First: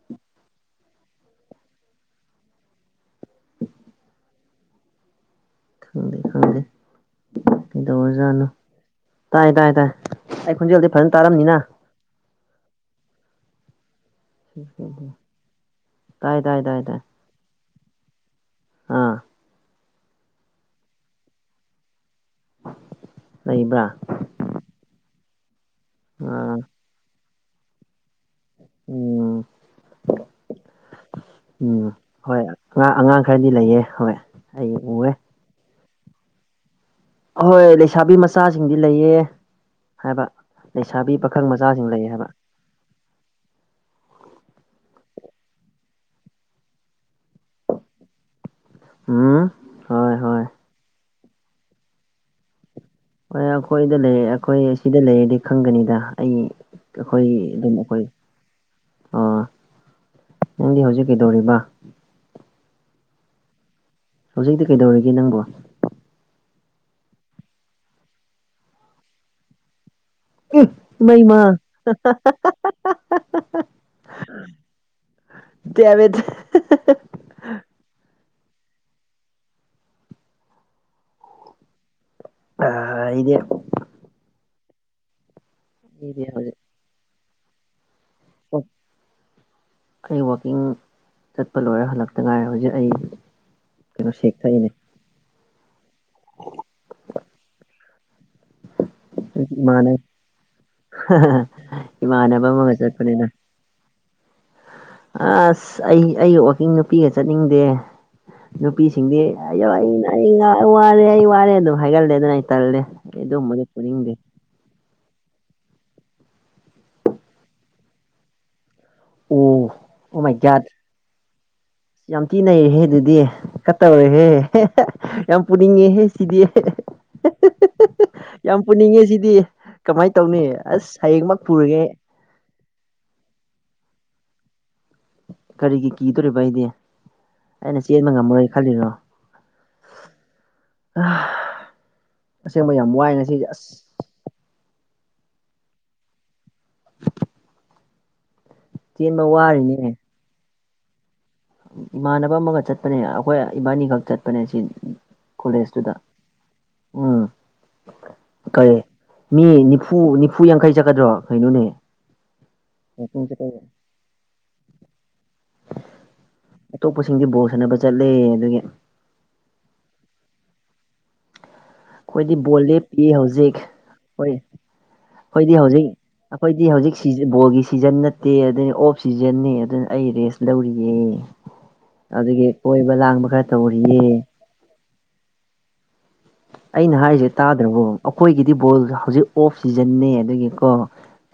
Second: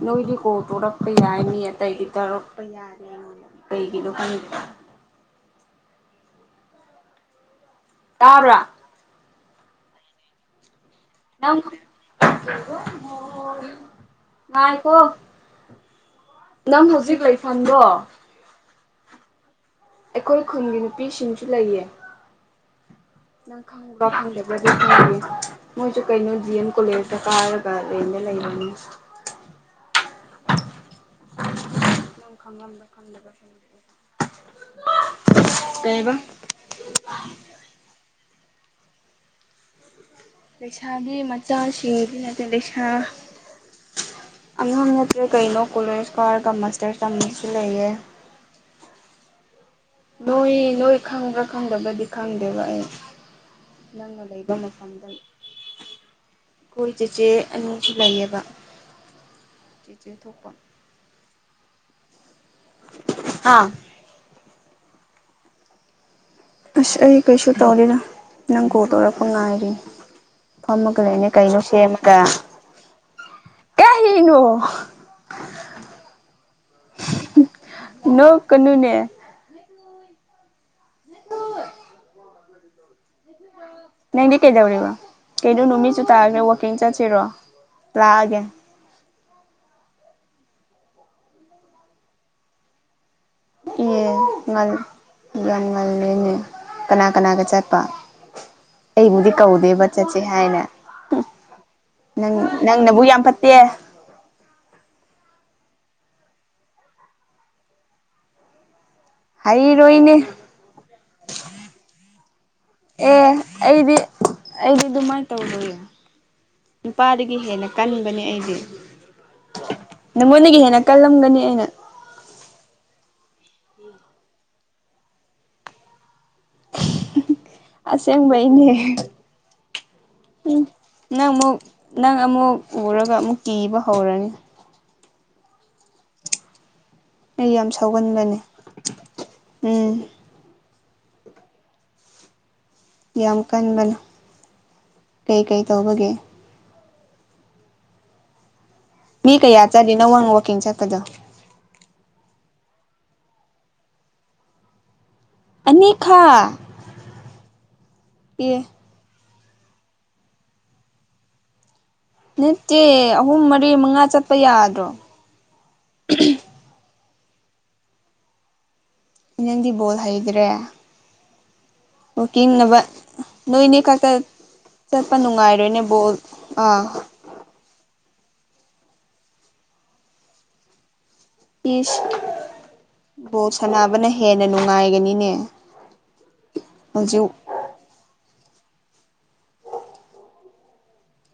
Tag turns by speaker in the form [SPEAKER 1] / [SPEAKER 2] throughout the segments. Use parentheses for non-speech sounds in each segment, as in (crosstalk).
[SPEAKER 1] ꯅꯣꯏꯗꯤ ꯀꯣꯜ ꯇꯧꯔꯛꯄ ꯌꯥꯏꯅꯤ ꯑꯇꯩꯗꯤ ꯇꯧꯔꯛꯄ ꯌꯥꯗꯦ ꯑꯩꯉꯣꯟꯗ ꯀꯩꯒꯤꯅꯣ ꯈꯪꯗꯦ
[SPEAKER 2] ꯊꯝ ꯍꯝ ꯀꯗꯔꯖꯅꯣ
[SPEAKER 1] ꯇꯥꯕ꯭ꯔꯥ
[SPEAKER 2] ꯇꯥꯏ ꯇꯥ ꯇꯥꯏ ꯇ ꯈ
[SPEAKER 1] (inaudible) ꯉꯥꯏꯈꯣ
[SPEAKER 2] ꯇꯥꯏ ꯇꯥꯏ ꯇꯥꯏ
[SPEAKER 1] ꯅꯪ
[SPEAKER 2] ꯇꯥꯏ
[SPEAKER 1] ꯍꯧꯖꯤꯛ ꯂꯩꯐꯝꯗꯣ
[SPEAKER 2] ꯑꯥ
[SPEAKER 1] ꯑꯩꯈꯣꯏ ꯈꯨꯟꯒꯤ ꯅꯨꯄꯤꯁꯤꯡꯁꯨ ꯂꯩꯌꯦ ꯅꯪ
[SPEAKER 2] ꯂꯩꯕ꯭ꯔꯥ
[SPEAKER 1] ꯈꯪ꯭ꯔ ꯐꯪꯗꯦꯕ꯭ꯔꯗꯤ ꯃꯣꯏꯁꯨ ꯀꯥꯏꯅꯣ
[SPEAKER 2] ꯑꯥ
[SPEAKER 1] ꯖꯤꯟ ꯀꯂ ꯀꯔꯒ ꯂꯩꯅꯦ ꯂꯩꯅꯤꯡꯅꯤ
[SPEAKER 2] ꯎꯝ ꯎꯝ
[SPEAKER 1] ꯉ
[SPEAKER 2] ꯍꯣꯏ
[SPEAKER 1] ꯈꯪ ꯉꯝꯗ
[SPEAKER 2] ꯑꯉꯥꯡ ꯑꯉꯥꯡ
[SPEAKER 1] ꯈꯪꯗꯕ
[SPEAKER 2] ꯈꯔꯗꯤ ꯂꯩꯌꯦ ꯍꯣꯏ ꯑꯩ ꯎꯋꯦ
[SPEAKER 1] ꯀꯥꯏꯕ
[SPEAKER 2] ꯑꯍꯣꯏ ꯂꯩꯁꯥꯕꯤ ꯃꯆꯥꯁꯤꯡꯗꯤ ꯂꯩꯌꯦ ꯍꯥꯏꯕ
[SPEAKER 1] ꯂꯩꯁꯥꯕꯤ
[SPEAKER 2] ꯄꯥꯈꯪ ꯃꯆꯥꯁꯤꯡ ꯂꯩ
[SPEAKER 1] ꯃꯆꯥꯁꯤꯡꯗꯤ
[SPEAKER 2] ꯍꯥꯏꯕ
[SPEAKER 1] ꯅꯠꯇꯦ ꯂꯩꯁꯥ ꯑꯉꯥꯡ ꯅꯠꯇ꯭ꯔꯦ ꯀꯩꯅꯣ ꯀꯣꯂꯦꯖ ꯀꯋꯥꯔꯒ ꯃꯥꯁꯇꯔꯁ ꯇꯝꯝꯕꯁꯨ ꯂꯩꯌꯦꯦ
[SPEAKER 2] ꯎꯝ ꯍꯣꯏ ꯍꯣꯏ
[SPEAKER 1] ꯅꯣꯏ ꯅꯣꯏ ꯈꯪꯕ꯭ꯔꯥ ꯈꯪꯗꯕꯗꯤ ꯈꯪꯗꯦꯕ ꯑꯩ
[SPEAKER 2] ꯍꯣꯏ ꯑꯩꯈꯣꯏꯗ ꯂꯩ
[SPEAKER 1] ꯅꯪꯅ ꯂꯩꯕ
[SPEAKER 2] ꯑꯩꯈꯣꯏ ꯁꯤꯗ
[SPEAKER 1] ꯃꯐꯝꯗ
[SPEAKER 2] ꯂꯩꯔꯗꯤ ꯈꯪꯒꯅꯤꯗ ꯑꯩ ꯑꯩꯈꯣꯏ
[SPEAKER 1] ꯆꯦꯆꯦ
[SPEAKER 2] ꯑꯗꯨꯝ
[SPEAKER 1] ꯑꯅꯤꯁꯨ
[SPEAKER 2] ꯑꯩꯈꯣꯏ
[SPEAKER 1] ꯂꯩꯌꯦꯕ ꯆꯦꯆꯦ ꯊꯣꯛꯄ
[SPEAKER 2] ꯅꯪꯗꯤ ꯍꯧꯖꯤꯛ ꯀꯩꯗꯧꯔꯤꯕ ꯝ
[SPEAKER 1] ꯑꯥ
[SPEAKER 2] ꯍꯧꯖꯤꯛꯇꯤ ꯀꯩꯗꯧꯔꯒꯦ ꯅꯪꯕꯨ
[SPEAKER 1] ꯑꯁ ꯑꯩ ꯀꯩꯁꯨ ꯇꯧꯔꯤꯅ ꯅꯪ ꯀꯣꯜ ꯇꯧꯔꯛꯄ ꯉꯥꯏꯔꯤꯅꯦ ꯐꯝꯃꯒ ꯂꯩꯅꯦ
[SPEAKER 2] ꯃꯩꯃ
[SPEAKER 1] ꯀꯩꯅꯣ ꯁꯦꯝꯃꯒ ꯀꯔꯤꯅꯣ
[SPEAKER 2] ꯇꯕꯗꯤ
[SPEAKER 1] ꯅꯣ ꯀꯩꯅꯨꯅꯦ
[SPEAKER 2] ꯑ ꯏꯦ
[SPEAKER 1] ꯅꯪꯗꯤ ꯀꯩꯗꯧꯔꯤꯕ ꯀꯩꯩꯅꯣ ꯅꯨꯃꯤꯠꯁꯨ
[SPEAKER 2] ꯑꯩꯗꯤ
[SPEAKER 1] ꯇꯥꯒꯦ ꯋꯥꯛꯀꯤꯡ ꯆꯠꯁꯤꯔꯣ ꯂꯥꯛꯑꯒꯦ
[SPEAKER 2] ꯀꯕ ꯀꯛꯆꯤꯡ ꯆꯠꯄ ꯂꯣꯏꯔ ꯍꯜꯂꯛꯇ ꯉꯥꯏꯔ ꯍꯧꯖꯤꯛ ꯑꯩ ꯀꯩꯅꯣ ꯁꯦꯛꯊꯛꯏꯅꯦ
[SPEAKER 1] ꯌ ꯉꯜꯅꯦ ꯀꯅꯥ ꯀꯅꯥꯒ ꯆꯠꯄ ꯑꯩꯕꯨꯗꯤ ꯀꯧꯗꯦꯕ
[SPEAKER 2] ꯏꯃꯥꯟꯅꯕ
[SPEAKER 1] ꯆꯠꯁꯦ ꯍꯥꯏꯅ ꯅꯪ
[SPEAKER 2] ꯏꯃꯥꯟꯅꯕ ꯑꯃꯒ
[SPEAKER 1] ꯅꯪꯅꯕꯨ ꯌꯥꯝ
[SPEAKER 2] ꯆꯠꯄꯅꯤꯅ
[SPEAKER 1] ꯐꯠꯇꯦ
[SPEAKER 2] ꯑꯁ ꯑꯩ ꯑꯩ ꯋꯥꯋꯥꯛꯀꯤꯡ ꯅꯨꯄꯤꯒ ꯆꯠꯅꯤꯡꯗꯦ ꯅꯨꯄꯤꯁꯤꯡꯗꯤ ꯑꯌ
[SPEAKER 1] ꯍꯥꯏꯔꯣꯏꯅꯦ
[SPEAKER 2] ꯑꯩꯅ ꯋꯥꯔꯦ ꯑꯩ ꯋꯥꯔꯦ ꯑꯗꯨꯝ ꯍꯥꯏꯒꯜꯂꯦ ꯑꯗꯨꯅ ꯑꯩ ꯇꯜꯂꯦ ꯑꯩ ꯑꯗꯨꯝꯕꯗꯤ ꯄꯨꯅꯤꯡꯗꯦ
[SPEAKER 1] ꯑꯩ ꯇꯧꯗꯣꯏ ꯅꯨꯄꯥꯗꯒꯤ ꯍꯦꯟꯅ ꯀꯟꯕꯅꯦ ꯑꯩꯁꯦ
[SPEAKER 2] ꯑꯣ ꯑꯣꯃꯥꯏ ꯀꯌꯥꯠ
[SPEAKER 1] ꯀꯜꯂꯝꯒꯅꯤ ꯑꯩꯅ
[SPEAKER 2] ꯌꯥꯝ ꯇꯤꯅꯩꯔꯍꯦ ꯑꯗꯨꯗꯤ ꯀꯠꯇꯧꯔꯦꯍꯦ ꯌꯥꯝ ꯄꯨꯅꯤꯡꯉꯦꯍꯦ ꯁꯤꯗꯤ ꯌꯥꯝ
[SPEAKER 1] ꯑꯁꯦꯡꯕꯩꯅꯦ
[SPEAKER 2] ꯄꯨꯅꯤꯡꯉꯦ ꯁꯤꯗꯤ ꯀꯃꯥꯏꯅ ꯇꯧꯅꯤ
[SPEAKER 1] ꯎꯝ
[SPEAKER 2] ꯑꯁ
[SPEAKER 1] ꯅꯪ
[SPEAKER 2] ꯍꯌꯦꯡꯃꯛ
[SPEAKER 1] ꯑꯃꯨꯛ
[SPEAKER 2] ꯄꯨꯔꯒꯦ
[SPEAKER 1] ꯅꯪ ꯑꯃꯨꯛ ꯎꯔꯒ ꯑꯃꯨꯛ ꯀꯤꯕ ꯍꯧꯔꯅꯤ
[SPEAKER 2] ꯀꯔꯤꯒꯤꯒꯤ ꯇꯔ ꯄꯍꯤꯗꯦ
[SPEAKER 1] ꯑꯩ ꯌꯥꯝ
[SPEAKER 2] ꯑꯩꯅ ꯆꯦꯟꯕ
[SPEAKER 1] ꯁꯥꯎꯒꯟꯕꯅꯦ
[SPEAKER 2] ꯉꯝꯃꯔꯣꯏ ꯈꯜꯂꯤꯔꯣ
[SPEAKER 1] ꯎꯝ
[SPEAKER 2] ꯑꯁꯦꯡꯕ ꯌꯥꯝ ꯋꯥꯏ ꯉꯁꯤꯁꯦ ꯑꯁ
[SPEAKER 1] ꯀꯩꯀꯩ ꯇꯧꯕꯒꯦ
[SPEAKER 2] ꯆꯦꯟꯕ
[SPEAKER 1] ꯃꯤ ꯀꯌꯥ ꯆꯠꯂꯤ
[SPEAKER 2] ꯋꯥꯔꯤꯅꯦ
[SPEAKER 1] ꯅ ꯋꯥꯪ ꯋꯥꯛꯀꯤꯡ ꯆꯠꯀꯗꯣ
[SPEAKER 2] ꯏꯃꯥꯟꯅꯕ ꯑꯃꯒ ꯆꯠꯄꯅꯦ ꯑꯩꯈꯣꯏ ꯏꯕꯥꯅꯤꯈꯛ ꯆꯠꯄꯅꯦ ꯁꯤ ꯀꯣꯂꯦꯖꯇꯨꯗ
[SPEAKER 1] ꯑꯅꯤꯈꯥ
[SPEAKER 2] ꯎꯝ
[SPEAKER 1] ꯑꯦ
[SPEAKER 2] ꯀꯔꯤ ꯃꯤ ꯅꯤꯐꯨ ꯅꯤꯐꯨ ꯌꯥꯡꯈꯩ ꯆꯠꯀꯗ꯭ꯔꯣ ꯀꯩꯅꯣꯅꯦ
[SPEAKER 1] ꯅꯠꯇꯦ ꯑꯍꯨꯝ ꯃꯔꯤ ꯃꯉꯥ ꯆꯠꯄ ꯌꯥꯗ꯭ꯔꯣ
[SPEAKER 2] ꯑꯇꯣꯞꯄꯁꯤꯡꯗꯤ ꯕꯣꯜ ꯁꯥꯟꯅꯕ ꯆꯠꯂꯦ ꯑꯗꯒꯤ
[SPEAKER 1] ꯅ ꯅꯪꯗꯤ ꯕꯣꯜ ꯍꯩꯗ꯭ꯔꯦ
[SPEAKER 2] ꯑꯩꯈꯣꯏꯗꯤ ꯕꯣꯜ
[SPEAKER 1] ꯋꯥꯛꯀꯤꯡꯅꯕ
[SPEAKER 2] ꯂꯦꯞꯄꯤ ꯍꯧꯖꯤꯛ
[SPEAKER 1] ꯅꯣꯏꯅꯤ ꯈꯛꯇ
[SPEAKER 2] ꯍꯣꯏ
[SPEAKER 1] ꯆꯠꯄ
[SPEAKER 2] ꯑꯩꯈꯣꯏꯗꯤ
[SPEAKER 1] ꯅꯨꯡꯉꯥꯏꯔꯣꯏꯅꯦ
[SPEAKER 2] ꯍꯧꯖꯤꯛ
[SPEAKER 1] ꯕꯣꯜ
[SPEAKER 2] ꯑꯩꯈꯣꯏꯗꯤ
[SPEAKER 1] ꯑꯥ
[SPEAKER 2] ꯍꯧꯖꯤꯛ ꯁꯤꯕꯣꯒꯤ ꯁꯤꯖꯟ ꯅꯠꯇꯦ ꯑꯗꯨꯅꯤ ꯑꯣꯐ ꯁꯤꯖꯟꯅꯦ ꯑꯗꯨꯅ ꯑꯩ ꯔꯦꯁ ꯂꯧꯔꯤꯌꯦ
[SPEAKER 1] ꯏꯁ
[SPEAKER 2] ꯑꯗꯨꯒꯤ ꯀꯣꯏꯕ ꯂꯥꯡꯕ ꯈꯔ
[SPEAKER 1] ꯕꯣꯜ
[SPEAKER 2] ꯇꯧꯔꯤꯌꯦ
[SPEAKER 1] ꯁꯥꯟꯅꯕꯅ ꯍꯦꯟꯅ ꯅꯨꯡꯉꯥꯏꯒꯅꯤꯅꯦ
[SPEAKER 2] (unintelligible) ꯑꯩꯅ ꯍꯥꯏꯔꯤꯁꯦ
[SPEAKER 1] ꯍꯧꯖꯤꯛ
[SPEAKER 2] ꯇꯥꯗ꯭ꯔꯕꯣ ꯑꯩꯈꯣꯏꯒꯤꯗꯤ ꯕꯣꯜ ꯍꯧꯖꯤꯛ ꯑꯣꯐ ꯁꯤꯖꯟꯅꯦ ꯑꯗꯨꯗꯒꯤ ꯀꯣ